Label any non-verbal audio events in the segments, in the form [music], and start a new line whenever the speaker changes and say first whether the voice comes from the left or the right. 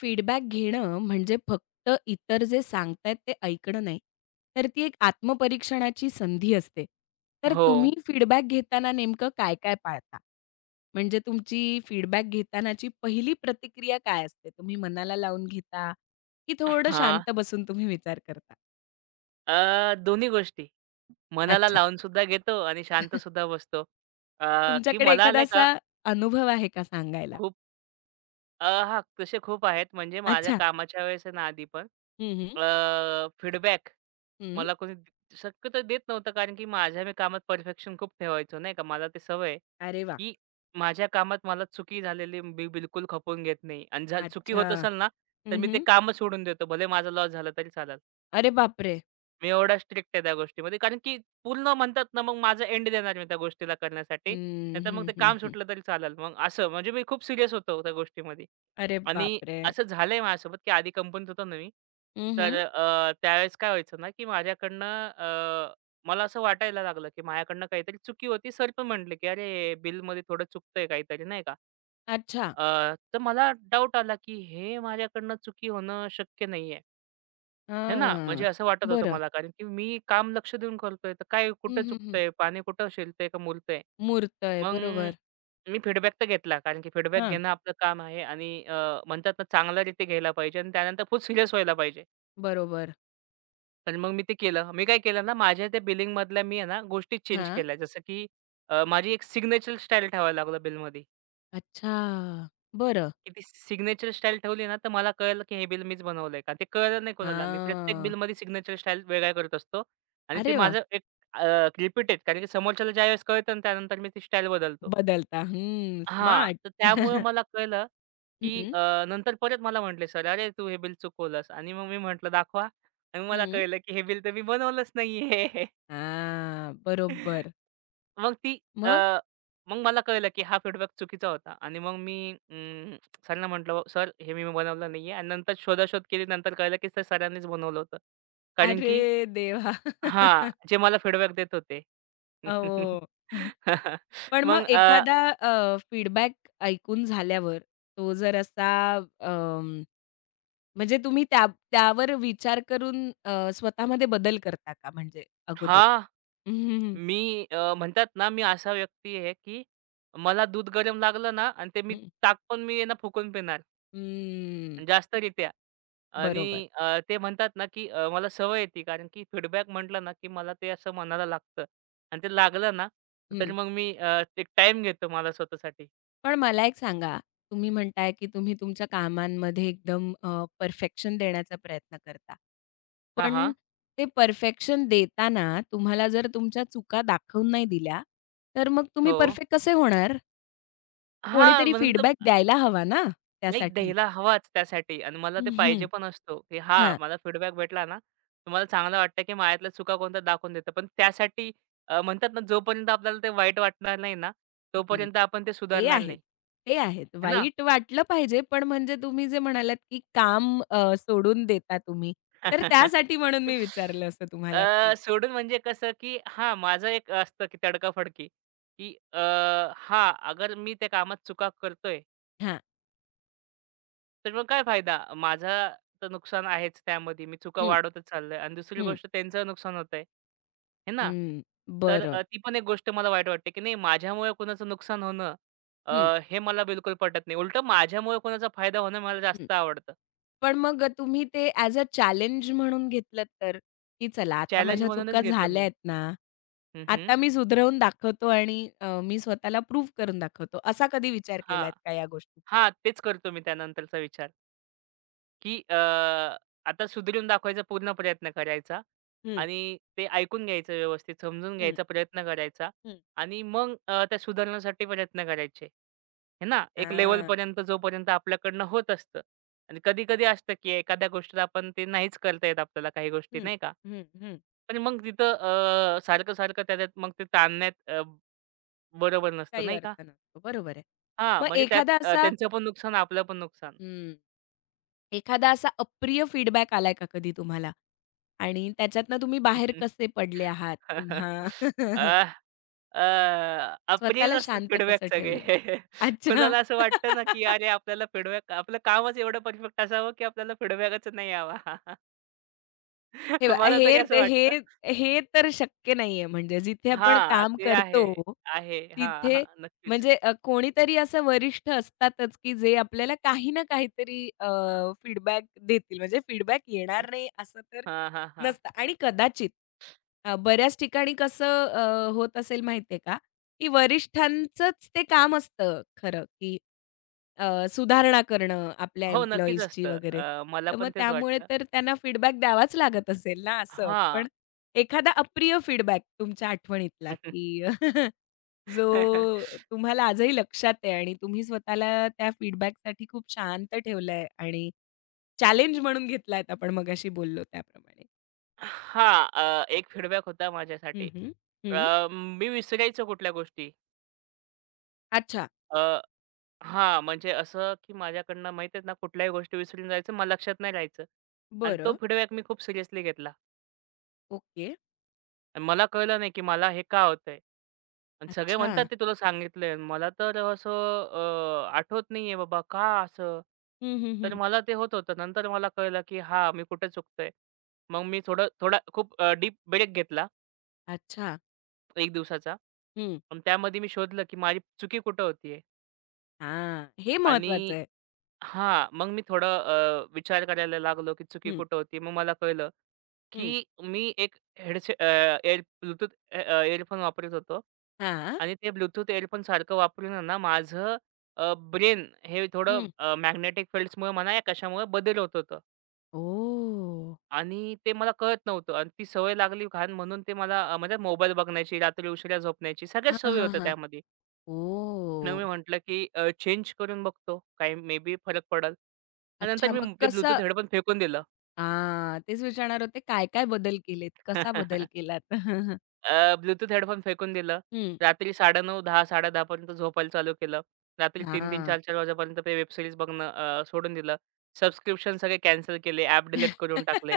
left: Feedback घेणं म्हणजे फक्त इतर जे सांगतायत ते ऐकणं नाही, तर ती एक आत्मपरीक्षणाची संधी असते. तर
right: हो.
left: तुम्ही फीडबॅक घेताना नेमकं काय-काय पाळता? म्हणजे तुमची फीडबॅक घेतानाची पहिली प्रतिक्रिया काय असते? तुम्ही मनाला लावून घेता, की थोडं
right: हां.
left: शांत बसून तुम्ही विचार करता?
right: दोन्ही गोष्टी. मनाला
left: अच्छा.
right: लावून सुद्धा घेतो आणि शांत
left: [laughs]
right: सुद्धा बसतो. की
left: तुमच्याकडे
right: मला
left: एखादा
right: नाही का
left: असा अनुभव आहे का सांगायला?
right: खूप हां, तसे खूप आहेत. म्हणजे माझ्या
left: अच्छा.
right: कामाच्या वेळेस आहे ना आधी पण
left: हं, हं.
right: फीडबॅक
left: हं.
right: मला कोणी शक्यतो देत नव्हतं. कारण की माझ्या मी कामात परफेक्शन खूप ठेवायचो नाही का. मला ते सवय आहे,
left: अरे वाह!
right: की माझ्या कामात मला चुकी झालेली मी बिलकुल खपवून घेत नाही आणि जर चुकी
left: अच्छा.
right: होत असेल ना, तर
left: हं,
right: मी ते
left: हं.
right: कामच सोडून देतो. भले माझा लॉस झाला तरी चालेल.
left: अरे बापरे!
right: मी एवढा स्ट्रिक्ट आहे त्या गोष्टीमध्ये. कारण की पूर्ण म्हणतात ना, मग माझं एंड देणार मी त्या गोष्टीला करण्यासाठी.
left: हं,
right: नाहीतर मग
left: हं,
right: ते
left: हं,
right: काम
left: हं.
right: सुटलं तरी चालेल. मग असं म्हणजे मी खूप सीरियस होतो त्या गोष्टीमध्ये.
left: अरे
right: आणि
left: बापरे!
right: असं झालंय माझ्यासोबत, की आधी कंपनीत होतो ना मी. तर
left: हं,
right: त्यावेळेस काय व्हायचं ना, की माझ्याकडनं मला असं वाटायला लागलं, की माझ्याकडनं काहीतरी चुकी होती. सर पण म्हटले, की "अरे, बिलमध्ये थोडं चुकतंय काहीतरी," नाही का.
left: अच्छा.
right: तर मला डाऊट आला, की हे माझ्याकडनं चुकी होणं शक्य नाहीये. हे ना, म्हणजे
left: हां.
right: असं वाटत होतं
left: बरं.
right: मला कारण की मी काम लक्ष देऊन करतोय, तर काय
left: हं,
right: कुठे
left: हं, हं.
right: चुकतंय? पाणी कुठं शिलतंय का मुरतंय?
left: मूर्त आहे.
right: मग
left: बरोबर.
right: मी फीडबॅक तर घेतला कारण की फीडबॅक
left: हां.
right: घेणं आपलं काम आहे आणि म्हणतात ना चांगल्यारीत्या घ्यायला पाहिजे आणि त्यानंतर फुल सिरियस व्हायला पाहिजे.
left: बरोबर.
right: तर मग मी ते केलं. मी काय केलं ना, माझ्या त्या बिलिंगमधल्या मी आहे ना, गोष्टी चेंज
left: हां.
right: केल्या. जसं की माझी एक सिग्नेचर स्टाईल ठेवायला लागलो बिलमध्ये.
left: अच्छा. बरं.
right: की ती सिग्नेचर स्टाईल ठेवली ना, तर मला कळलं की हे बिल मीच बनवलंय का. ते कळलं नाही कोणाला. मी प्रत्येक
left: हां.
right: बिलमध्ये सिग्नेचर स्टाईल वेगळा करत असतो आणि ते
left: अरे वाह!
right: माझं एक रिपीट आहे. कारण की समोरच्याला ज्यावेळेस कळतं ना, त्यानंतर मी ती स्टाईल बदलतो.
left: बदलता. हं.
right: हां,
left: स्मार्ट.
right: तर त्यामुळे
left: [laughs]
right: मला कळलं की
left: हं.
right: नंतर परत मला म्हटले सर, "अरे, तू हे बिल चुकवलंस" आणि मग मी म्हटलं, "दाखवा." आणि मला
left: हं.
right: कळलं की हे बिल तर मी बनवलंच नाहीये.
left: हां.
right: [laughs]
left: बरोबर.
right: मग ती अ,
left: मग?
right: मग मला कळलं, की हा फीडबॅक चुकीचा होता आणि मग मी सरांना म्हटलं, "सर हे मी बनवलं नाहीये" आणि नंतर शोधाशोध केली. नंतर कळलं, की ते सरांनीच बनवलं होतं. कारण की
left: अरे देवा!
right: हां,
left: [laughs]
right: जे मला फीडबॅक देत होते. [laughs]
left: अहो. [laughs] पण मग
right: मग
left: एखादा फीडबॅक ऐकून झाल्यावर तो जर असा अं, म्हणजे तुम्ही त्यावर विचार करून स्वतःमध्ये बदल करता का म्हणजे अगोदर?
right: हां,
left: हं, हं.
right: मी म्हणतात ना, मी असा व्यक्ती आहे, की मला दूध गरम लागलं ना आणि ते मी ताक पण मी आहे ना फुकून पिणार.
left: हं,
right: जास्तरित्या
left: बरोबर.
right: आणि ते म्हणतात ना, की मला सवय आहे कारण की फीडबॅक म्हटलं ना, की मला ते असं मनाला लागतं आणि ते लागलं ना,
left: हं.
right: तर मग मी एक टाईम घेतो मला स्वतःसाठी.
left: पण मला एक सांगा, तुम्ही म्हणताय की तुम्ही तुमच्या कामांमध्ये एकदम परफेक्शन देण्याचा प्रयत्न करता.
right: हां,
left: पण
right: हां.
left: ते परफेक्शन देताना तुम्हाला जर तुमच्या चुका दाखवून नाही दिल्या, तर मग तुम्ही
right: हो.
left: परफेक्ट कसे होणार?
right: हां,
left: कोणीतरी
right: म्हणून तर
left: फीडबॅक द्यायला हवा ना
right: नाही
left: त्यासाठी.
right: द्यायला हवाच त्यासाठी आणि मला ते
left: हं,
right: पाहिजे पण असतो, की हां,
left: हां.
right: मला फीडबॅक भेटला ना, तर मला चांगलं वाटतं, की माझ्यातल्या चुका कोणत्या दाखवून देतं. पण त्यासाठी म्हणतात ना, जोपर्यंत आपल्याला ते वाईट वाटणार नाही ना,
left: हं.
right: तोपर्यंत आपण ते
left: ते
right: सुधारणार
left: आहेत.
right: नाही.
left: ते आहेत.
right: है ना?
left: वाईट वाटलं पाहिजे, पण म्हणजे तुम्ही जे म्हणालात, की काम सोडून देता तुम्ही, तर त्यासाठी म्हणून मी
right: [laughs]
left: विचारलं असं तुम्हाला, की
right: सोडून म्हणजे कसं, की हां, माझं एक असतं, की तडकाफडकी, की हां, अगर मी त्या कामात चुका करतोय,
left: हां.
right: तर मग काय फायदा? माझा तर नुकसान आहेच त्यामध्ये. मी चुका
left: हं,
right: वाढवतच चाललोय आणि दुसरी
left: हं,
right: गोष्ट त्यांचं नुकसान होतंय. हे ना?
left: हं.
right: तर
left: बरं.
right: ती पण एक गोष्ट मला वाईट वाटते, की नाही माझ्यामुळे कुणाचं नुकसान होणं
left: हं,
right: अ, हे मला बिलकुल पटत नाही. उलटं माझ्यामुळे कोणाचा फायदा होणं मला
left: हं.
right: जास्त आवडतं.
left: पण मग तुम्ही ते ॲज अ चॅलेंज म्हणून घेतलत तर? की चला आता
right: चॅलेंज
left: माझ्या चुका
right: म्हणूनच घेतो
left: झाल्या
right: मी.
left: आहेत ना,
right: हं, हं.
left: आता मी सुधरवून दाखवतो आणि मी स्वतःला प्रूव्ह करून दाखवतो. असा कधी विचार
right: हां.
left: केलात का या गोष्टी?
right: हां, तेच करतो मी त्यानंतरचा विचार. की आता सुधरून दाखवायचा पूर्ण प्रयत्न करायचा
left: हं,
right: आणि ते ऐकून घ्यायचं व्यवस्थित, समजून
left: हं,
right: घ्यायचा प्रयत्न करायचा
left: हं.
right: आणि मग त्या सुधारण्यासाठी प्रयत्न करायचे. हे ना, एक
left: हां.
right: लेव्हलपर्यंत जोपर्यंत आपल्याकडनं होत असतं आणि कधी-कधी असतं की एखाद्या गोष्टीला आपण ते नाहीच करता येत आपल्याला काही गोष्टी,
left: हं,
right: नाही का?
left: हं, हं.
right: पण मग तिथं सारखं-सारखं त्याच्यात मग ते ताणण्यात बरोबर नसतं,
left: काही
right: नाही का?
left: अर्थ नसतो. बरोबर आहे.
right: हां,
left: मग
right: म्हणजे त्यात
left: एखादा असा
right: त्यांचं पण नुकसान, आपलं पण नुकसान.
left: हं, एखादा असा अप्रिय फीडबॅक आलाय का कधी तुम्हाला? आणि त्याच्यातनं तुम्ही बाहेर कसे पडले आहात?
right: [laughs]
left: किंवा
right: अ, अ, अप्रियच
left: स्वतःला
right: असतात
left: शांत
right: फीडबॅक
left: कसं
right: सगळे.
left: ठेवलंय?
right: [laughs]
left: अच्छा.
right: कुणाला असं वाटतं ना, की
left: [laughs]
right: अरे आपल्याला फीडबॅक आपलं कामच एवढं परफेक्ट असावं, की आपल्याला फीडबॅकच नाही यावा. [laughs]
left: हे बघा
right: मला
left: हे
right: तरी असं
left: ते
right: वाटतं.
left: हे हे तर शक्य नाहीये. म्हणजे जिथे आपण
right: हां,
left: काम
right: ते आहे,
left: करतो,
right: आहे. हां,
left: तिथे
right: हां. नक्कीच.
left: म्हणजे कोणीतरी असं वरिष्ठ असतातच, की जे आपल्याला काही ना काहीतरी फीडबॅक देतील. म्हणजे फीडबॅक येणार नाही असं तर
right: हां, हां, हां.
left: नसतं आणि कदाचित बऱ्याच ठिकाणी कसं होत असेल माहिती का? की वरिष्ठांचंच ते काम असतं खरं, की सुधारणा करणं आपल्या
right: हो, नक्कीच
left: एम्प्लॉईजची
right: असतं.
left: वगैरे.
right: मला
left: तर मग
right: पण तेच
left: त्यामुळे
right: वाटतं.
left: तर त्यांना फीडबॅक द्यावाच लागत असेल ना असं. पण
right: हां.
left: एखादा अप्रिय फीडबॅक तुमच्या आठवणीतला, की [laughs] जो
right: हां, [laughs]
left: तुम्हाला आजही लक्षात आहे आणि तुम्ही स्वतःला त्या फीडबॅकसाठी खूप शांत ठेवलंय आणि चॅलेंज म्हणून घेतलायत आपण मगाशी बोललो त्याप्रमाणे?
right: एक फीडबॅक होता
left: हं,
right: माझ्यासाठी.
left: हं. हं.
right: मी विसरायचो कुठल्या गोष्टी.
left: अच्छा.
right: हां, म्हणजे असं की माझ्याकडनं माहीत आहेत ना, कुठल्याही गोष्टी विसरून जायचं, मला लक्षात नाही राहायचं. आणि तो
left: बरं.
right: फीडबॅक मी खूप सिरियसली घेतला.
left: ओके.
right: आणि मला कळलं नाही की मला हे का होतंय? आणि सगळे
left: अच्छा.
right: म्हणतात ते तुला सांगितलंय. मला तर असं आठवत नाहीये बाबा का असं?
left: हं, हं,
right: तर
left: हं.
right: मला ते होत होतं. नंतर मला कळलं की हां, मी कुठे चुकतोय. मग मी थोडा खूप डीप ब्रेक घेतला
left: अच्छा.
right: 1 दिवसाचा.
left: हं.
right: आणि त्यामध्ये मी शोधलं की माझी चुकी कुठं होतीये?
left: हां, हे महत्वाचं
right: आणि
left: आहे.
right: हां, मग मी थोडं विचार करायला लागलो, की चुकी
left: हं,
right: कुठं होती. मग मला कळलं,
left: हं.
right: की मी एक हेडसे एअर ब्लूटूथ वापरत होतो
left: हां.
right: आणि ते ब्लूटूथ इअरफोनसारखं वापरून आहे ना, माझं ब्रेन हे थोडं
left: हं.
right: मॅग्नेटिक फील्ड्समुळे म्हणा या कशामुळे बदल होत होतं
left: ओह!
right: आणि ते मला कळत नव्हतं आणि ती सवय लागली घाण म्हणून ते मला म्हणजे मोबाईल बघण्याची, रात्री उशिरा झोपण्याची सगळ्याच
left: हां,
right: सवयी
left: हां,
right: होत्या
left: हां.
right: त्यामध्ये. मग मी
left: ओह!
right: म्हटलं, की चेंज करून बघतो. काही मे बी फरक पडेल. आणि
left: अच्छा
right: नंतर
left: मग
right: मी ते
left: कसं
right: ब्लूटूथ हेडफोन फेकून दिलं.
left: हां, तेच विचारणार होते काय, काय बदल केलेत? कसा बदल
right: [laughs]
left: केलात? [laughs]
right: ब्लूटूथ हेडफोन फेकून दिलं.
left: हं.
right: रात्री 9:30, 10, 10:30 पर्यंत झोपायला चालू केलं. रात्री 3
left: हां.
right: 4-4 वाजेपर्यंत ते वेब सीरीज बघणं सोडून दिलं. सबस्क्रिप्शन सगळे कॅन्सल केले. ॲप डिलीट करून टाकले.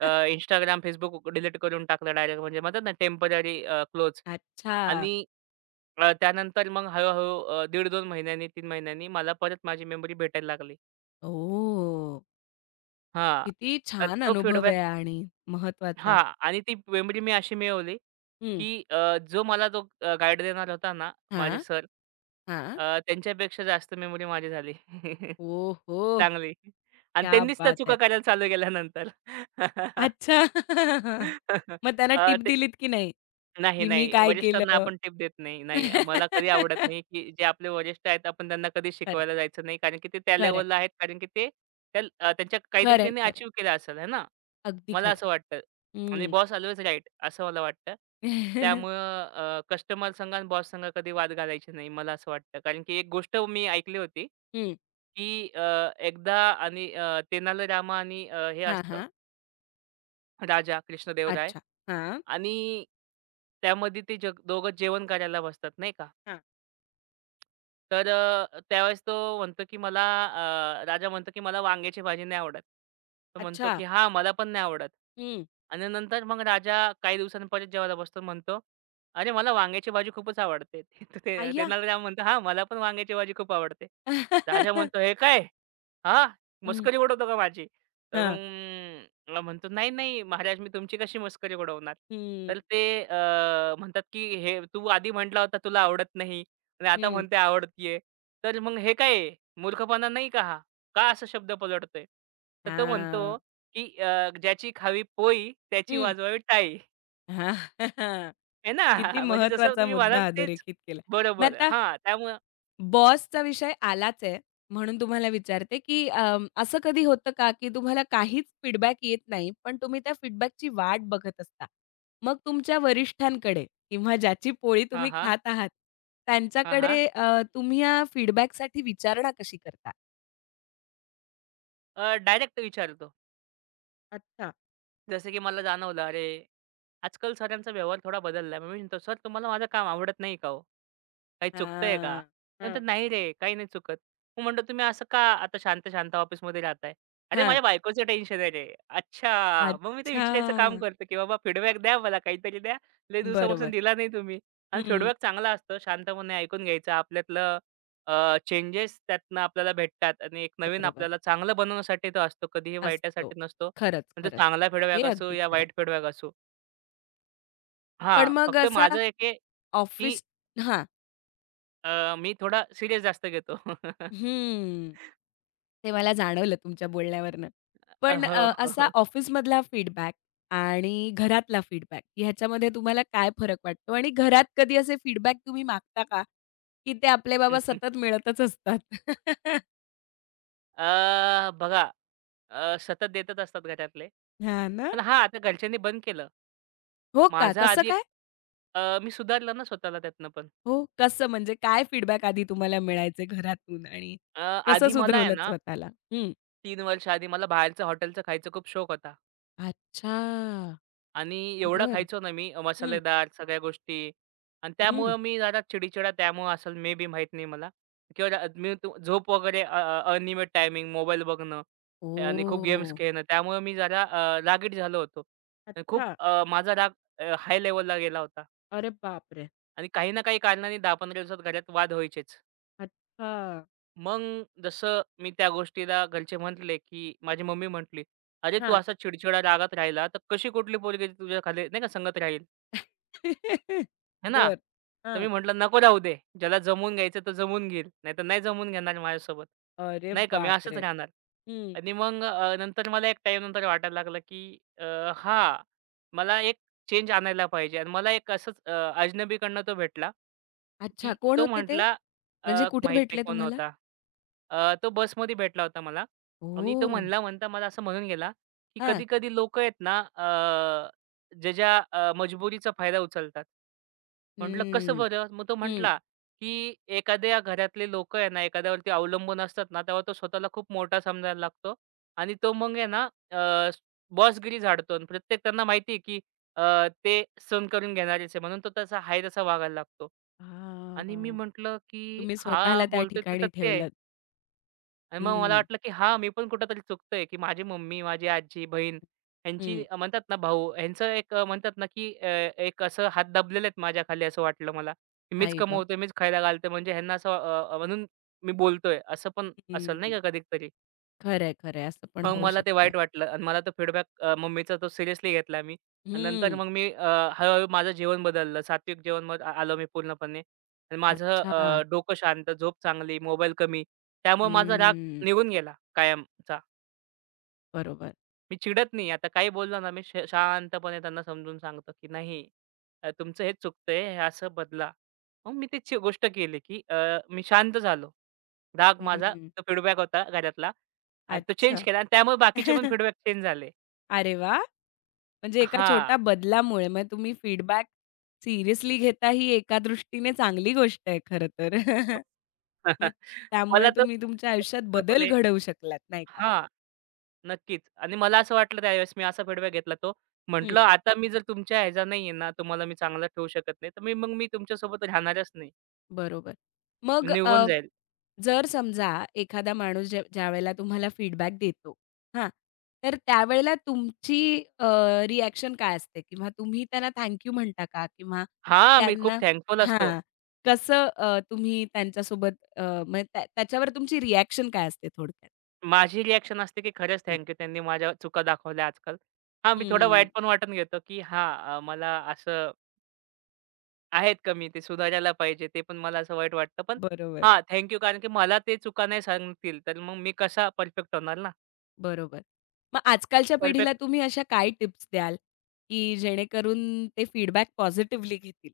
right: अ, Instagram, डिलीट करून टाकलं डायरेक्ट. म्हणजे म्हणतात ना टेम्पररी क्लोज.
left: अच्छा.
right: आणि त्यानंतर मग हळू-हळू 15 महिन्यांनी, 3 महिन्यांनी मला परत माझी मेमरी भेटायला लागली.
left: ओह!
right: हां.
left: किती
right: तर
left: छान
right: तो
left: अनुभव आहे
right: फीडबॅक
left: आणि महत्वाचा.
right: हां. आणि ती मेमरी मी अशी मिळवली,
left: हं.
right: की अ, जो मला जो अ, गाईड देणार होता ना, माझे
left: हां,
right: सर
left: हां.
right: त्यांच्यापेक्षा जास्त मेमरी माझी झाली. [laughs]
left: ओहो!
right: चांगली. आणि
left: क्या
right: त्यांनीच त्या
left: बात
right: चुका
left: है!
right: करायला चालू केल्या नंतर. [laughs]
left: अच्छा. [laughs] मग त्यांना टिप
right: ते
left: दिलीत की नाही?
right: नाही,
left: की मी
right: नाही.
left: काय
right: वरिष्ठांना
left: केलं?
right: आपण टिप देत नाही. नाही, मला कधी आवडत
left: [laughs]
right: नाही, की जे आपले वरिष्ठ आहेत, आपण त्यांना कधी
left: खरं आहे,
right: शिकवायला जायचं नाही. कारण की ते त्या
left: खरं आहे,
right: लेव्हलला आहेत. कारण की ते त्या त्यांच्या काहीतरी
left: खरं
right: त्यांनी
left: आहे,
right: अचीव्ह केलं असेल, आहे ना?
left: अगदी
right: मला
left: खरं
right: असं वाटतं
left: आहे.
right: आणि
left: हं.
right: बॉस ऑल्वेज राइट असं मला वाटतं. त्यामुळं कस्टमर संघ आणि बॉस संघ कधी वाद घालायचे नाही मला असं वाटतं. कारण की एक गोष्ट मी ऐकली होती,
left: हं.
right: की एकदा आणि तेनाली रामा आणि हे
left: हां,
right: असतं
left: हां. [laughs]
right: राजा कृष्णदेवराय
left: अच्छा. हां,
right: आणि त्यामध्ये ते जग दोघं जेवण करायला बसतात नाही का?
left: हां.
right: तर त्यावेळेस तो म्हणतो, की मला राजा म्हणतो, की "मला वांग्याची भाजी नाही आवडत." तो म्हणतो,
left: अच्छा.
right: की "हां, मला पण नाही आवडत."
left: हं.
right: आणि नंतर मग राजा काही दिवसांनी परत बसतो म्हणतो, "अरे, मला वांग्याची भाजी खूपच आवडते." [laughs] ते ते-
left: अय्या!
right: तेनालीराम म्हणतो, "हां, मला पण वांग्याची भाजी खूप आवडते." राजा म्हणतो, "हे काय? हां,
left: हं.
right: मस्करी उडवतो का माझी?" तर
left: हां.
right: मग म्हणतो, "नाही, नाही महाराज, मी तुमची कशी मस्करी उडवणार?"
left: हं,
right: तर ते म्हणतात, की "हे तू आधी म्हटला होता तुला आवडत नाही." आणि आता
left: हं.
right: म्हणते आवडतीये. तर मग हे काय आहे? मूर्खपणा नाही का हा? का असा शब्द पलटतोय? तर तो म्हणतो,
left: हां.
right: की "ज्याची खावी पोळी त्याची
left: हं.
right: वाजवावी टाळी."
left: हां. [laughs] [laughs]
right: आहे ना?
left: किती
right: [laughs] म्हणजे जसं
left: महत्वाचा
right: तुम्ही म्हणाल
left: मुद्दा
right: तेच.
left: अधोरेखित केला. मग
right: बरोबर.
left: आता
right: हां, त्यामुळं
left: बॉसचा विषय आलाच आहे, म्हणून तुम्हाला विचारते, की असं कधी होतं का, की तुम्हाला काहीच फीडबॅक येत नाही, पण तुम्ही त्या फीडबॅकची वाट बघत असता? मग तुमच्या वरिष्ठांकडे किंवा ज्याची पोळी
right: हां,
left: तुम्ही
right: हां.
left: खात आहात,
right: हां, हां.
left: त्यांच्याकडे तुम्ही या फीडबॅकसाठी विचारणा कशी करता?
right: डायरेक्ट विचारतो.
left: अच्छा.
right: जसं की मला जाणवलं, अरे, आजकाल सरांचा व्यवहार थोडा बदलला आहे. मी म्हणतो, "सर तुम्हाला माझं काम आवडत नाही का हो? काही चुकतंय का?"
left: हां,
right: ते
left: हां.
right: म्हणतात, "नाही रे, काही नाही चुकत." मग म्हटलं, "तुम्ही असं का आता शांत-शांत ऑफिसमध्ये राहताय?" "अरे,
left: हां.
right: माझ्या बायकोचं टेन्शन आहे रे." "अच्छा." मग मी ते
left: अच्छा.
right: विचारायचं काम करतो, की बाबा फीडबॅक द्या मला, काहीतरी द्या. लई दिवसापासून
left: बरोबर.
right: दिला नाही तुम्ही आणि
left: हं.
right: फीडबॅक चांगला असतो. शांतपणे ऐकून घ्यायचा. आपल्यातलं चेंजेस त्यातनं आपल्याला भेटतात आणि एक नवीन
left: बरोबर.
right: आपल्याला चांगलं बनवण्यासाठी तो असतो. कधीही
left: असतो.
right: वाईटासाठी नसतो.
left: खरंच,
right: म्हणजे
left: खरंच.
right: चांगला
left: हे
right: फीडबॅक असो
left: अगदी
right: या
left: खरं
right: वाईट फीडबॅक असो.
left: पण
right: हां,
left: मग
right: फक्त
left: असा
right: माझं एक आहे, की
left: ऑफिस हां.
right: मी थोडा सीरियस जास्त घेतो. [laughs]
left: हम्म. ते मला जाणवलं तुमच्या बोलण्यावरनं. पण
right: हो, हो,
left: असा
right: हो.
left: ऑफिसमधला फीडबॅक आणि घरातला फीडबॅक ह्याच्यामध्ये तुम्हाला काय फरक वाटतो? आणि घरात कधी असे फीडबॅक तुम्ही मागता का? की ते आपले बाबा सतत
right: [laughs]
left: मिळतच असतात? [laughs]
right: अ, बघा सतत देतच असतात घरातले.
left: हां ना.
right: पण हां, आता घरच्यांनी बंद केलं.
left: हो का?
right: माझा
left: कसं
right: आधी एक
left: काय?
right: मी सुधारलं ना स्वतःला त्यातनं पण.
left: हो, कसं म्हणजे काय फीडबॅक आधी तुम्हाला मिळायचे घरातून आणि
right: अ,
left: कसं
right: आधी मला आहे
left: सुधरवलं
right: ना
left: स्वतःला? हं.
right: 3 वर्ष आधी मला बाहेरचं हॉटेलचं खायचा खूप शौक होता.
left: अच्छा.
right: आणि एवढा
left: बरं.
right: खायचो ना मी
left: हं,
right: मसालेदार सगळ्या गोष्टी आणि
left: हं.
right: त्यामुळं मी जरा चिडचिडा त्यामुळं असेल मे बी माहीत नाही मला किंवा झोप वगैरे अनियमित टायमिंग, मोबाईल बघणं आणि खूप गेम्स
left: ओह!
right: खेळणं त्यामुळे मी जरा रागीट झालो होतो आणि खूप
left: अच्छा.
right: माझा राग हाय लेवलला गेला होता
left: अरे बापरे!
right: आणि काही ना काही कारणाने 10-15 दिवसात घरात वाद व्हायचेच.
left: अच्छा!
right: मग जसं मी त्या गोष्टीला घरचे म्हटले की माझी मम्मी म्हटली अरे तू
left: हां.
right: असा चिडचिडा रागात राहिला तर कशी कुठली पोरगी तुझ्या खाली नाही का संगत राहील
left: [laughs]
right: आहे ना?
left: बरं.
right: तर मी
left: हां.
right: म्हटलं, "नको राहू दे. ज्याला जमवून घ्यायचं तर जमवून घेईल. नाहीतर नाही जमवून घेणार माझ्यासोबत."
left: अरे
right: नाही का, मी असंच
left: बापरे!
right: राहणार.
left: हं.
right: आणि मग नंतर मला एक टाईमनंतर वाटायला लागलं, की हां, मला एक चेंज आणायला पाहिजे. आणि मला एक असंच अजनबीकडनं तो भेटला,
left: अच्छा.
right: की
left: कोण
right: तो
left: होते ते?
right: म्हटला अ,
left: म्हणजे कुठे
right: माहीत नाही
left: भेटले
right: कोण
left: तुम्हाला?
right: होता. तो बसमध्ये भेटला होता मला आणि तो
left: ओह!
right: म्हणला मला असं म्हणून गेला, की
left: हां.
right: कधी-कधी लोकं आहेत ना, ज्याच्या मजबुरीचा फायदा उचलतात. म्हटलं, "कसं
left: हं.
right: बरं?" मग तो
left: हं.
right: म्हटला, की "एखाद्या घरातले लोकं आहे ना, एखाद्यावरती अवलंबून असतात ना, तेव्हा तो स्वतःला खूप मोठा समजायला लागतो आणि तो मग आहे ना, बॉसगिरी झाडतो आणि प्रत्येक त्यांना माहिती आहे, की ते सहन करून घेणारेच आहे म्हणून तो तसा आहे तसा वागायला लागतो." आणि मी
left: हां.
right: म्हटलं, की
left: तुम्ही
right: "हा
left: स्वतःला त्या
right: बोलतोय ते
left: ठिकाणी
right: सत्य आहे."
left: ठेवलत.
right: आणि मग मला
left: हं.
right: वाटलं, की हां, मी पण कुठेतरी चुकतोय, की माझी मम्मी, माझी आजी, बहीण यांची
left: हं.
right: म्हणतात ना भाऊ, यांचं एक म्हणतात ना, की एक असं हात दाबलेले आहेत माझ्याखाली असं वाटलं मला. की मीच
left: आई गं!
right: कमवतोय, मीच खायला घालतोय म्हणजे ह्यांना असं अ, अ, म्हणून मी बोलतोय असं पण असेल
left: हं.
right: नाही का कधीतरी.
left: खरंय, खरंय. असं पण
right: मग
left: होऊ
right: मला ते
left: शकतं.
right: वाईट वाटलं आणि मला तो फीडबॅक मम्मीचा तो सिरियसली घेतला मी आणि नंतर
left: हं.
right: मग मी हळूहळू माझं जेवण बदललं. सात्विक जेवणवर आलो मी पूर्णपणे आणि माझं
left: अच्छा.
right: डोकं शांत, झोप चांगली, मोबाईल कमी. त्यामुळे माझा राग
left: हं.
right: निघून गेला कायमचा.
left: बरोबर.
right: मी चिडत नाही आता काही बोललं ना, मी शांतपणे त्यांना समजून सांगतो, की "नाही, तुमचं हेच चुकतंय, हे असं बदला." मग मी ती गोष्ट केली, की मी शांत झालो. राग माझा
left: हं.
right: तो फीडबॅक होता घरातला आणि तो चेंज
left: अच्छा.
right: केला आणि त्यामुळे बाकीचे पण
left: [laughs]
right: फीडबॅक चेंज झाले.
left: अरे वा, म्हणजे एका
right: हां.
left: छोट्या बदलामुळे म्हणजे तुम्ही फीडबॅक सिरियसली घेता ही एका दृष्टीने चांगली गोष्ट आहे खरं तर. [laughs] मग
right: [laughs]
left: त्यामुळे
right: मला तर
left: तुम्ही तुमच्या आयुष्यात बदल
right: पूर्णपणे
left: घडवू शकलात नाही का?
right: हां, नक्कीच. आणि मला असं वाटलं त्यावेळेस मी असा फीडबॅक घेतला तो. म्हटलं आता मी जर तुमच्या ह्याचा नाहीये ना, तुम्हाला मी चांगला ठेवू शकत नाही, तर मग मी तुमच्यासोबत राहणारच नाही.
left: बरोबर.
right: मी
left: मग
right: निघून जाईल.
left: जर समजा एखादा माणूस ज्यावेळेला तुम्हाला फीडबॅक देतो, हां. तर त्यावेळेला तुमची अ, रिएक्शन काय असते? किंवा तुम्ही त्यांना थँक यू म्हणता का? किंवा
right: हां, मी खूप
left: त्यांना
right: थँकफुल असतो.
left: हां. कसं तुम्ही त्यांच्यासोबत म्हणजे त्याच्यावर तुमची रिएक्शन काय असते थोडक्यात?
right: माझी रिएक्शन असते, की खरंच
left: हं.
right: थँक यू त्यांनी माझ्या चुका दाखवल्या आजकाल. हां, मी थोडा
left: हं.
right: वाईट पण वाटून घेतो, की हां, मला असं आहेत कमी ते सुधारायला पाहिजे. ते पण मला असं वाईट वाटतं. पण
left: बरोबर.
right: हां, थँक कारण की मला ते चुका नाही सांगतील, तर मग मी कसा परफेक्ट होणार ना?
left: बरोबर. मग आजकालच्या पिढीला
right: परफेक्ट.
left: तुम्ही अशा काय टिप्स द्याल, की जेणेकरून ते फीडबॅक पॉझिटिव्हली घेतील?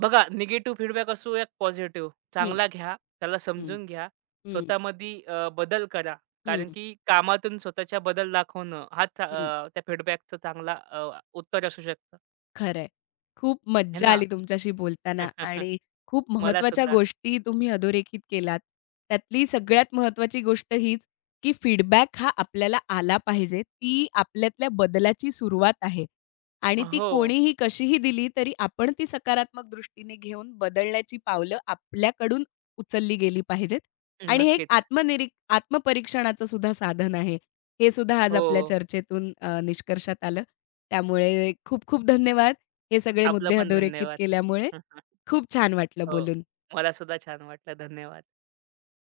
right: बघा निगेटिव्ह फीडबॅक असो या पॉझिटिव्ह
left: हं.
right: चांगला घ्या, त्याला
left: हं.
right: समजून घ्या.
left: हं.
right: स्वतःमध्ये बदल करा. कारण
left: हं,
right: की कामातून स्वतःच्या बदल दाखवणं हाच
left: हं.
right: त्या फीडबॅकचं चांगला उत्तर असू शकतं.
left: खरंय. खूप
right: है
left: मज्जा
right: ना?
left: आली तुमच्याशी बोलताना
right: [laughs]
left: आणि खूप
right: मला
left: महत्त्वाच्या
right: सुद्धा.
left: गोष्टी तुम्ही अधोरेखित केलात. त्यातली सगळ्यात महत्त्वाची गोष्ट हीच, की फीडबॅक हा आपल्याला आला पाहिजे. ती आपल्यातल्या बदलाची सुरुवात आहे आणि ती
right: हो.
left: कोणीही कशीही दिली तरी आपण ती सकारात्मक दृष्टीने घेऊन बदलण्याची पावलं आपल्याकडून उचलली गेली पाहिजेत आणि हे एक
right: नक्कीच.
left: आत्मपरीक्षणाचं सुद्धा साधन आहे. हे सुद्धा आज
right: हो.
left: आपल्या चर्चेतून निष्कर्षात आलं. त्यामुळे खूप खूप धन्यवाद. हे सगळे
right: आपलं
left: मुद्दे
right: पण
left: अधोरेखित
right: धन्यवाद.
left: केल्यामुळे.
right: [laughs]
left: खूप छान वाटलं
right: हो.
left: बोलून.
right: मला सुद्धा छान वाटलं. धन्यवाद.